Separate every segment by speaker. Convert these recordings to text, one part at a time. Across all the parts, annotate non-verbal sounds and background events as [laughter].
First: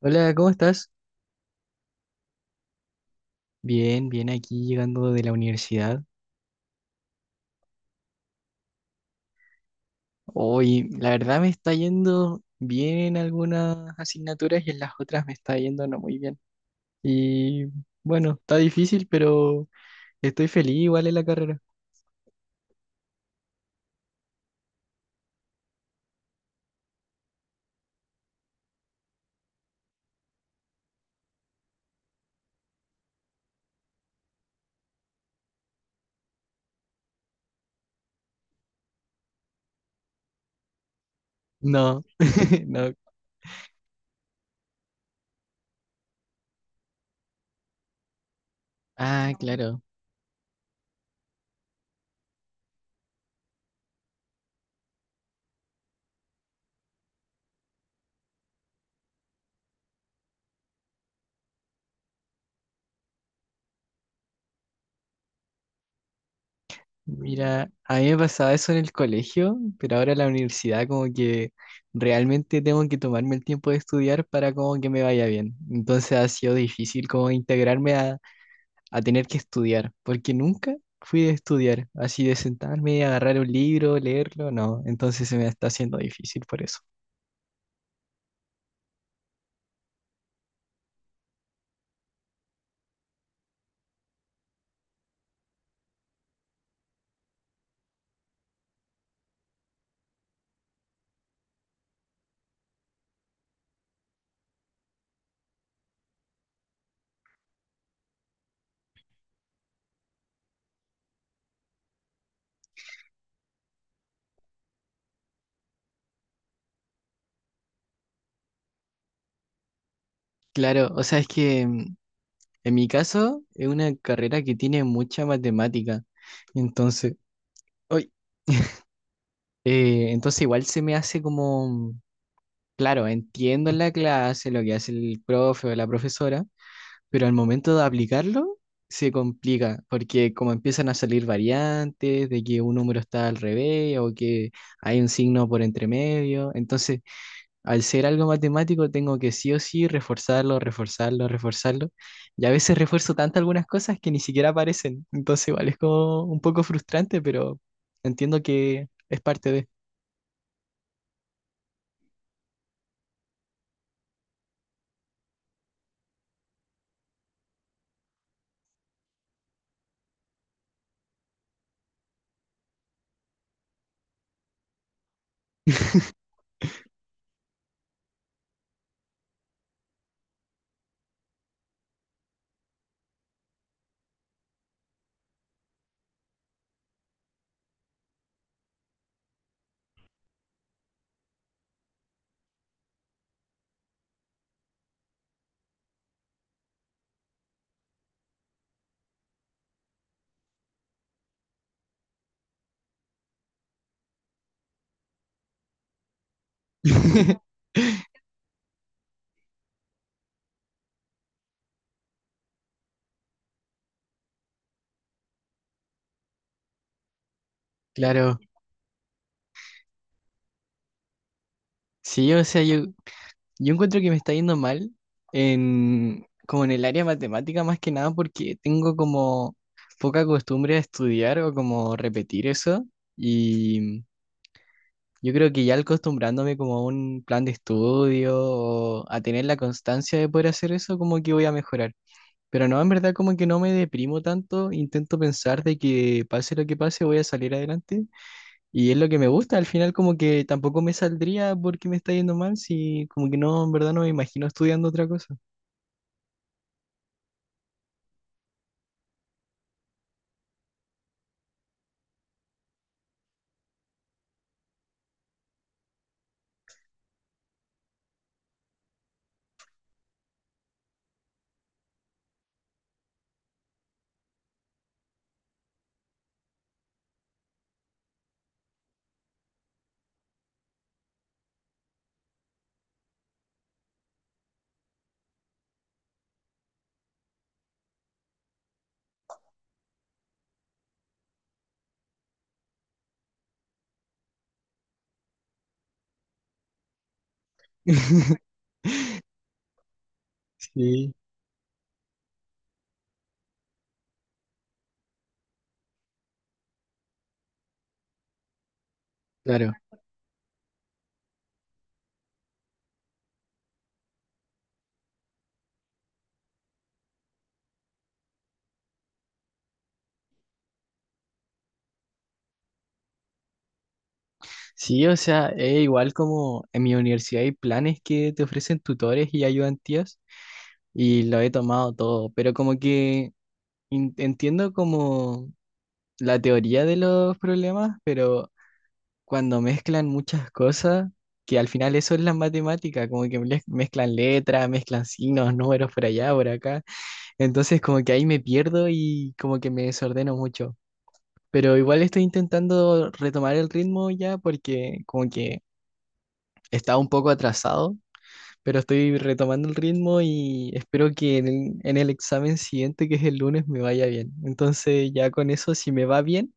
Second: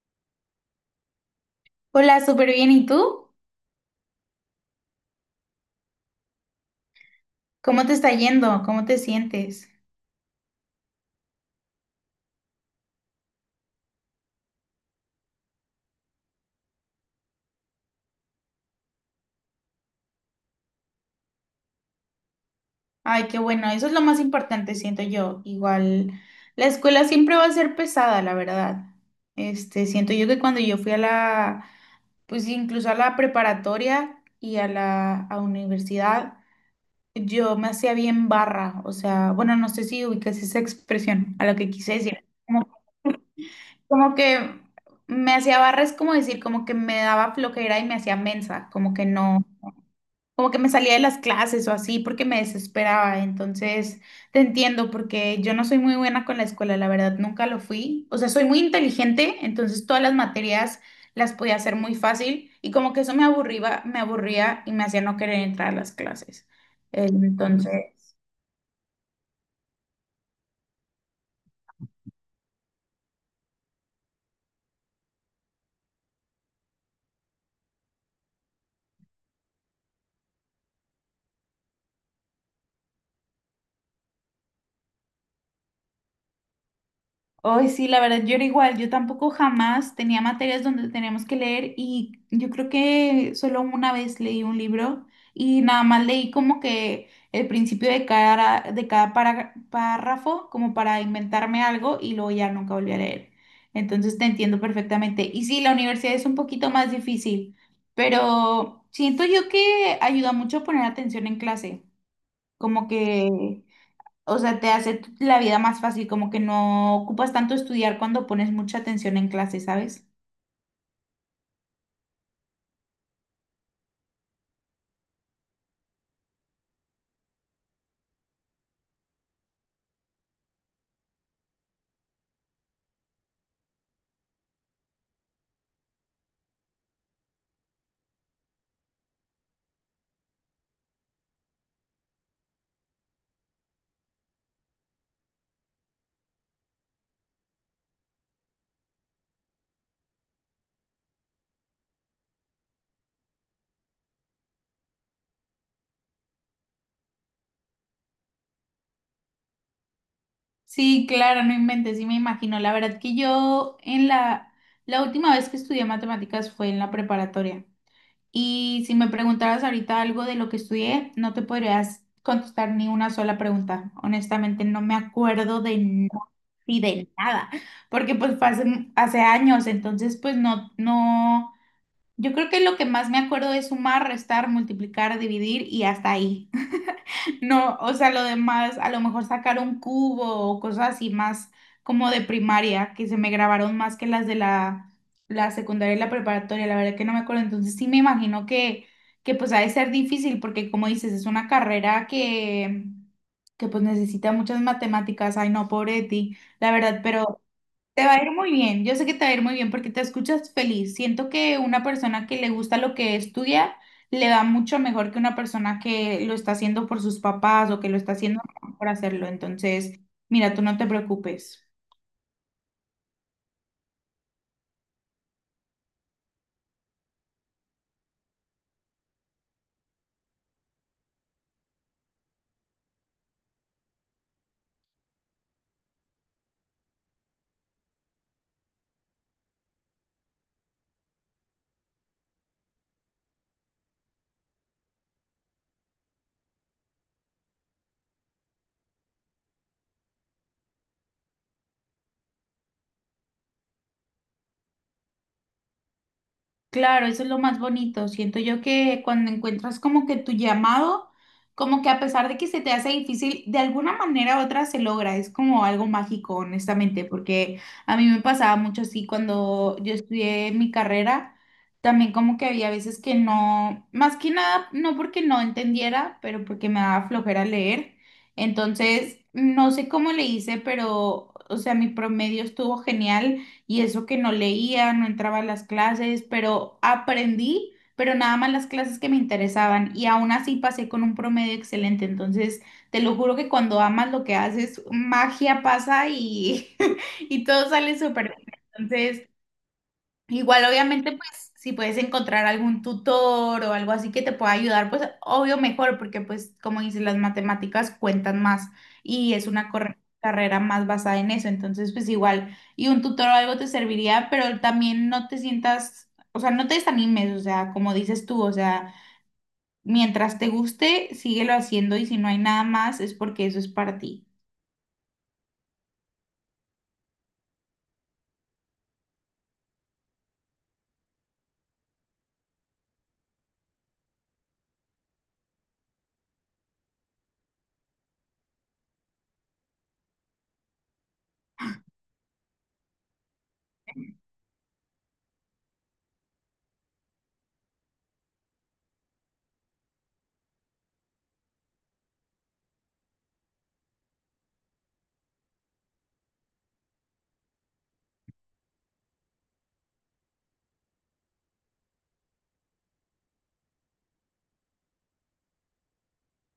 Speaker 1: Hola, ¿cómo estás?
Speaker 2: Hola, súper bien. ¿Y tú?
Speaker 1: Bien, bien, aquí llegando de la universidad.
Speaker 2: ¿Cómo te está yendo? ¿Cómo te sientes?
Speaker 1: Hoy, la verdad me está yendo bien en algunas asignaturas y en las otras me está yendo no muy bien. Y bueno, está difícil, pero estoy feliz igual en la carrera.
Speaker 2: Ay, qué bueno. Eso es lo más importante, siento yo. Igual, la escuela siempre va a ser pesada, la verdad. Siento yo que cuando yo fui pues incluso a la preparatoria y a la a universidad, yo me hacía bien barra. O sea, bueno, no sé si ubicas esa expresión a lo que quise
Speaker 1: No,
Speaker 2: decir.
Speaker 1: [laughs]
Speaker 2: Como,
Speaker 1: no.
Speaker 2: como que me hacía barra es como decir, como que me daba flojera y me hacía mensa, como que
Speaker 1: Ah,
Speaker 2: no.
Speaker 1: claro.
Speaker 2: Como que me salía de las clases o así porque me desesperaba. Entonces, te entiendo porque yo no soy muy buena con la escuela, la verdad, nunca lo fui. O sea, soy muy inteligente, entonces todas las materias las podía hacer muy fácil y como que eso me aburría y me hacía no querer entrar a las clases. Mm.
Speaker 1: Mira, a mí
Speaker 2: Entonces,
Speaker 1: me pasaba eso en el colegio, pero ahora en la universidad como que realmente tengo que tomarme el tiempo de estudiar para como que me vaya bien. Entonces ha sido difícil como integrarme a tener que estudiar, porque nunca fui de estudiar, así de sentarme, agarrar un libro, leerlo, no, entonces se me está haciendo difícil por eso.
Speaker 2: hoy sí, la verdad, yo era igual, yo tampoco jamás tenía materias donde teníamos que leer y yo creo que solo una vez leí un libro y nada más leí como que el principio de cada párrafo como para inventarme algo y luego ya nunca volví a leer. Entonces te entiendo perfectamente. Y sí, la universidad es un poquito más difícil, pero siento yo que ayuda mucho a poner atención en clase, como que... O sea, te hace la vida más fácil, como que no ocupas tanto estudiar cuando pones mucha atención en clase, ¿sabes?
Speaker 1: Claro, o sea, es que en mi caso es una carrera que tiene mucha matemática, entonces, ¡ay! [laughs] Entonces igual se me hace como, claro, entiendo en la clase lo que hace el profe o la profesora, pero al momento de aplicarlo se complica, porque como empiezan a salir variantes de que un número está al revés o que hay un signo por entre medio, entonces al ser algo matemático tengo que sí o sí reforzarlo, reforzarlo, reforzarlo, y a veces refuerzo tanto algunas cosas que ni siquiera aparecen, entonces igual es como un poco frustrante, pero entiendo que es parte de...
Speaker 2: Sí, claro, no inventes, sí me imagino. La verdad que yo la última vez que estudié matemáticas fue en la preparatoria. Y si me preguntaras ahorita algo de lo que estudié, no te podrías contestar ni una sola pregunta. Honestamente, no me acuerdo de nada y de nada, porque pues fue hace años, entonces pues no, no. Yo creo que lo que más me acuerdo es sumar, restar, multiplicar, dividir y hasta ahí. [laughs] No, o sea, lo demás, a lo mejor sacar un cubo o cosas así más como de primaria, que se me grabaron más que las de la secundaria y la preparatoria, la verdad que no me acuerdo. Entonces sí me imagino que pues ha de ser difícil porque como dices, es una carrera que pues necesita muchas matemáticas. Ay, no, pobre de ti, la verdad, pero...
Speaker 1: [laughs]
Speaker 2: Te va a ir muy bien, yo sé que te va a ir muy bien porque te escuchas feliz. Siento que una persona que le gusta lo que estudia le va mucho mejor que una persona que lo está haciendo por sus papás o que lo está
Speaker 1: Claro,
Speaker 2: haciendo por hacerlo. Entonces, mira, tú no te preocupes.
Speaker 1: sí, o sea, yo encuentro que me está yendo mal en, como en el área matemática más que nada porque tengo como poca costumbre a estudiar o como repetir eso y yo creo que ya al acostumbrándome como a un plan de estudio o a tener la constancia de poder hacer eso como que voy a mejorar. Pero no, en verdad como que no me deprimo tanto, intento pensar de que pase lo que pase voy a salir adelante y es lo que me gusta, al final como que tampoco me saldría porque me está yendo mal, si como que no, en verdad no me imagino estudiando otra cosa.
Speaker 2: Claro, eso es lo más bonito. Siento yo que cuando encuentras como que tu llamado, como que a pesar de que se te hace difícil, de alguna manera u otra se logra. Es como algo mágico, honestamente, porque a mí me pasaba mucho así cuando yo estudié mi carrera, también como que había veces que no, más que nada, no porque no entendiera, pero porque me daba flojera leer. Entonces, no sé cómo le hice, pero, o sea, mi promedio estuvo genial y eso que no leía, no entraba a las clases, pero aprendí, pero nada más las clases que me interesaban y aún así pasé con un promedio excelente. Entonces, te lo juro que cuando amas lo que haces, magia pasa y, [laughs] y todo sale súper bien.
Speaker 1: [laughs]
Speaker 2: Entonces, igual, obviamente,
Speaker 1: Sí,
Speaker 2: pues si puedes encontrar algún tutor o algo así que te pueda ayudar, pues obvio mejor, porque pues como dices, las matemáticas cuentan más y es una
Speaker 1: claro.
Speaker 2: carrera más basada en eso, entonces pues igual, y un tutor o algo te serviría, pero también no te sientas, o sea, no te desanimes, o sea, como dices tú, o sea, mientras te guste, síguelo haciendo y si no hay nada más es porque eso es para ti.
Speaker 1: Sí, o sea, es igual como en mi universidad hay planes que te ofrecen tutores y ayudantías y lo he tomado todo, pero como que entiendo como la teoría de los problemas, pero cuando mezclan muchas cosas, que al final eso es la matemática, como que mezclan letras, mezclan signos, números por allá, por acá. Entonces como que ahí me pierdo y como que me desordeno mucho. Pero igual estoy intentando retomar el ritmo ya porque como que estaba un poco atrasado pero estoy retomando el ritmo y espero que en el examen siguiente, que es el lunes, me vaya bien. Entonces ya con eso, si me va bien,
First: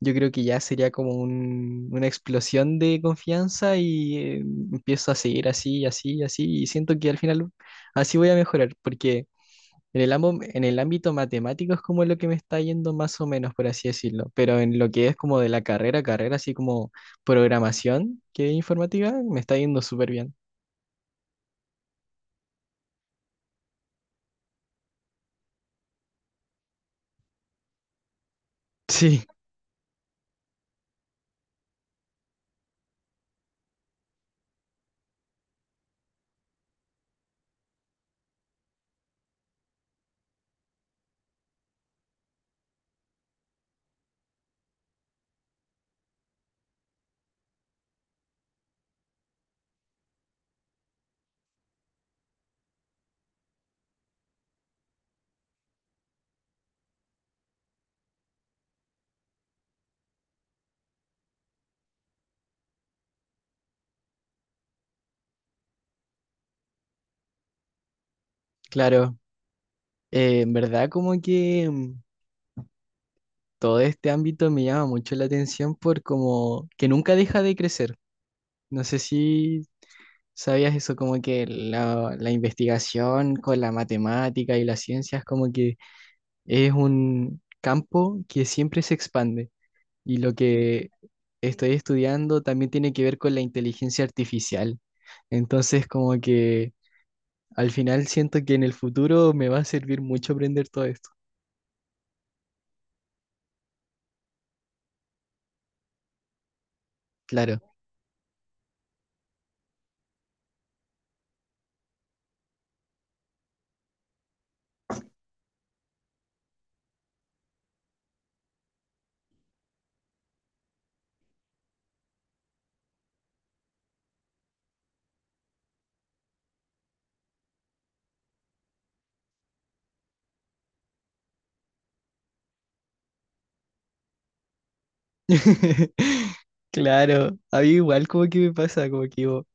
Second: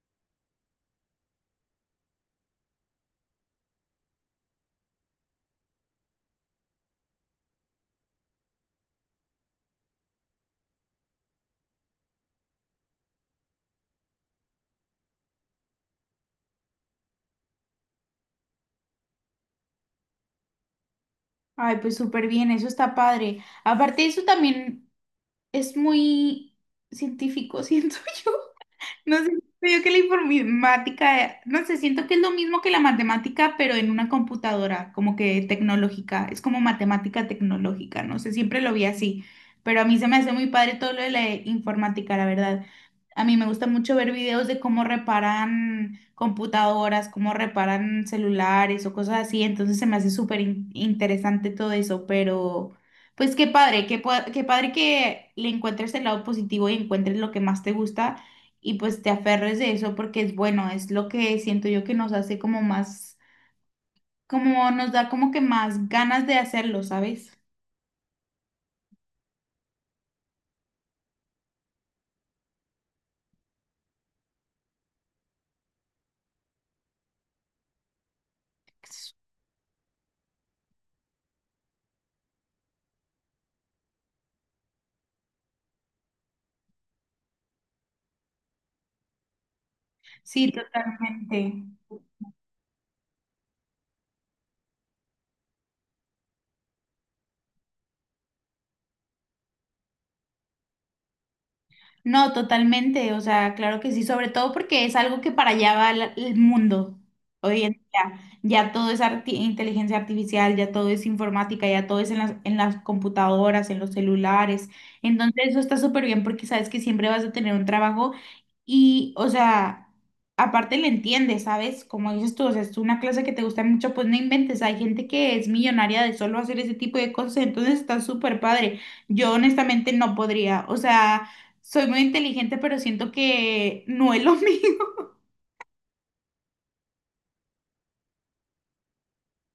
Speaker 1: yo creo que ya sería como una explosión de confianza y empiezo a seguir así, y así, y así, y siento que al final así voy a mejorar, porque en el ámbito matemático es como lo que me está yendo más o menos, por así decirlo, pero en lo que es como de la carrera, carrera, así como programación, que es informática, me está yendo súper bien.
Speaker 2: Ay, pues súper bien, eso está padre. Aparte de eso también... Es muy científico, [laughs] siento yo. No sé,
Speaker 1: Sí,
Speaker 2: siento yo que la informática, no sé, siento que es lo mismo que la matemática, pero en una computadora, como que tecnológica, es como matemática tecnológica, no sé, siempre lo vi así, pero a mí se me hace muy padre todo lo de la informática, la verdad. A mí me gusta mucho ver videos de cómo reparan computadoras, cómo reparan celulares o cosas así, entonces se me hace súper interesante todo eso, pero... Pues qué padre, qué padre que le encuentres el lado positivo y encuentres lo que más te gusta y pues te aferres de eso porque es bueno, es lo que siento yo que nos hace como más, como nos da como que más ganas de hacerlo, ¿sabes?
Speaker 1: claro. En verdad como que todo este ámbito me llama mucho la atención por como que nunca deja de crecer. No sé si sabías eso, como que la investigación con la matemática y las ciencias como que es un campo que siempre se expande y lo
Speaker 2: Sí,
Speaker 1: que
Speaker 2: totalmente.
Speaker 1: estoy estudiando también tiene que ver con la inteligencia artificial. Entonces como que al final siento que en el futuro me va a servir mucho aprender todo esto.
Speaker 2: No, totalmente, o sea, claro que sí, sobre todo porque es algo que para allá va el mundo hoy en
Speaker 1: Claro.
Speaker 2: día. Ya todo es inteligencia artificial, ya todo es informática, ya todo es en las computadoras, en los celulares. Entonces eso está súper bien porque sabes que siempre vas a tener un trabajo. Y, o sea, aparte le entiendes, ¿sabes? Como dices tú, o sea, es una clase que te gusta mucho, pues no inventes. Hay gente que es millonaria de solo hacer ese tipo de cosas, entonces está súper padre. Yo honestamente no podría, o sea, soy muy inteligente, pero siento que no es lo [laughs] mío.
Speaker 1: [laughs] Claro, a mí igual como que me pasa, como que digo,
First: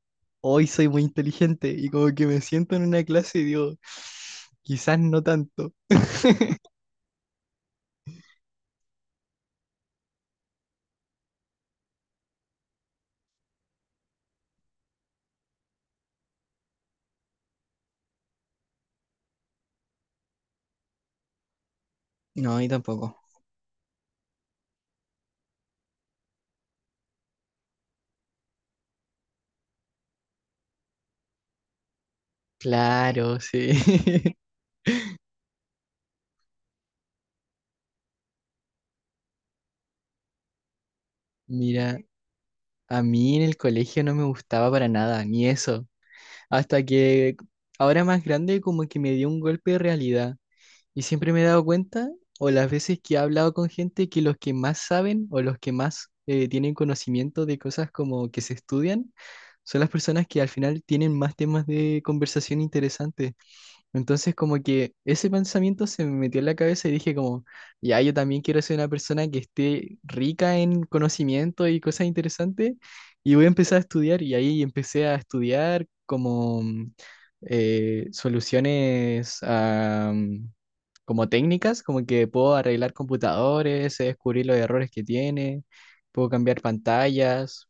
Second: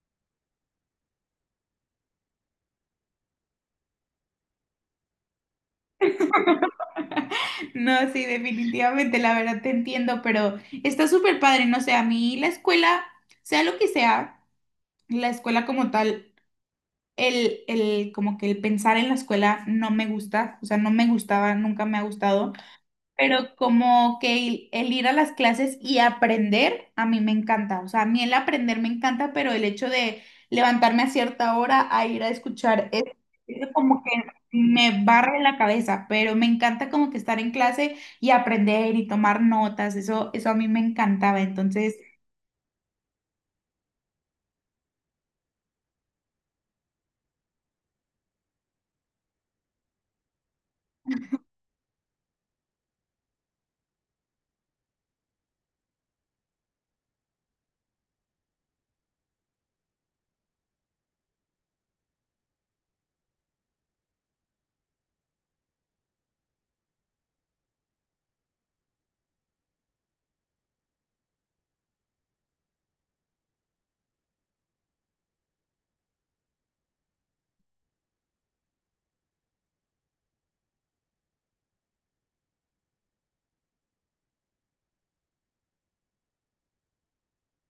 Speaker 1: hoy soy muy inteligente y como que me siento en una clase y digo, [laughs] quizás no tanto.
Speaker 2: No, sí, definitivamente, la verdad te entiendo, pero está súper padre, no sé, a mí la escuela, sea lo que sea, la escuela como tal. Como que el pensar en la escuela no me gusta, o sea, no me gustaba, nunca me ha gustado,
Speaker 1: No, y tampoco.
Speaker 2: pero como que el ir a las clases y aprender, a mí me encanta, o sea, a mí el aprender me encanta, pero el hecho de levantarme a cierta hora a ir a escuchar
Speaker 1: Claro,
Speaker 2: es
Speaker 1: sí.
Speaker 2: como que
Speaker 1: [laughs]
Speaker 2: me barre la cabeza, pero me encanta como que estar en clase y aprender y tomar notas, eso a mí me encantaba, entonces...
Speaker 1: Mira, a mí en el colegio no me gustaba para nada, ni eso. Hasta que ahora más grande como que me dio un golpe de realidad. Y siempre me he dado cuenta, o las veces que he hablado con gente, que los que más saben o los que más tienen conocimiento de cosas como que se estudian, son las personas que al final tienen más temas de conversación interesantes. Entonces, como que ese pensamiento se me metió en la cabeza y dije como, ya, yo también quiero ser una persona que esté rica en conocimiento y cosas interesantes y voy a empezar a estudiar y ahí empecé a estudiar como soluciones a, como técnicas, como que puedo arreglar computadores, sé descubrir los errores que tiene, puedo cambiar pantallas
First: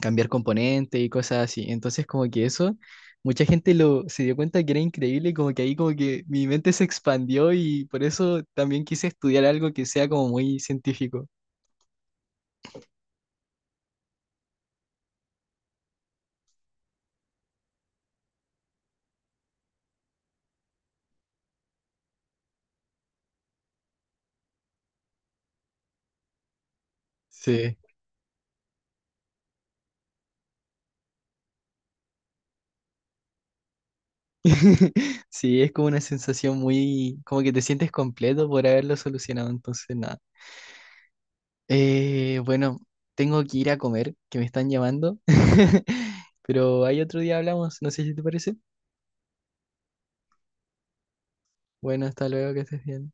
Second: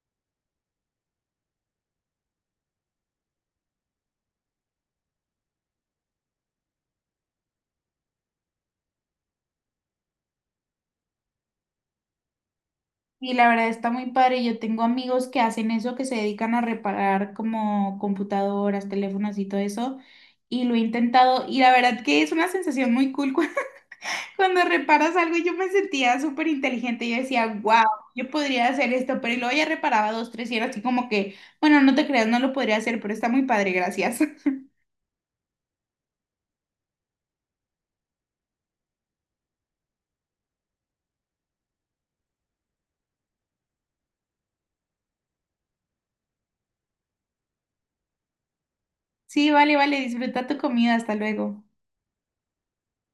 Speaker 1: cambiar componentes y cosas así. Entonces, como que eso, mucha gente lo se dio cuenta que era increíble, y como que ahí como que mi mente se expandió y por eso también quise estudiar algo que sea como muy científico.
Speaker 2: Y la verdad está muy padre. Yo tengo amigos que hacen eso, que se dedican a reparar como computadoras, teléfonos y todo eso. Y lo he intentado. Y la verdad que es una sensación muy cool [laughs] cuando reparas algo. Yo me sentía súper inteligente. Yo decía,
Speaker 1: Sí.
Speaker 2: wow, yo podría hacer esto. Pero y luego ya reparaba dos, tres y era así como que, bueno, no te creas, no lo podría hacer, pero está muy padre, gracias. [laughs]
Speaker 1: [laughs] Sí, es como una sensación muy, como que te sientes completo por haberlo solucionado, entonces nada. Bueno, tengo que ir a comer, que me están llamando, [laughs] pero hay otro día hablamos, no sé si te parece.
Speaker 2: Sí, vale, vale, disfruta tu comida. Hasta luego.
Speaker 1: Bueno, hasta luego, que estés bien.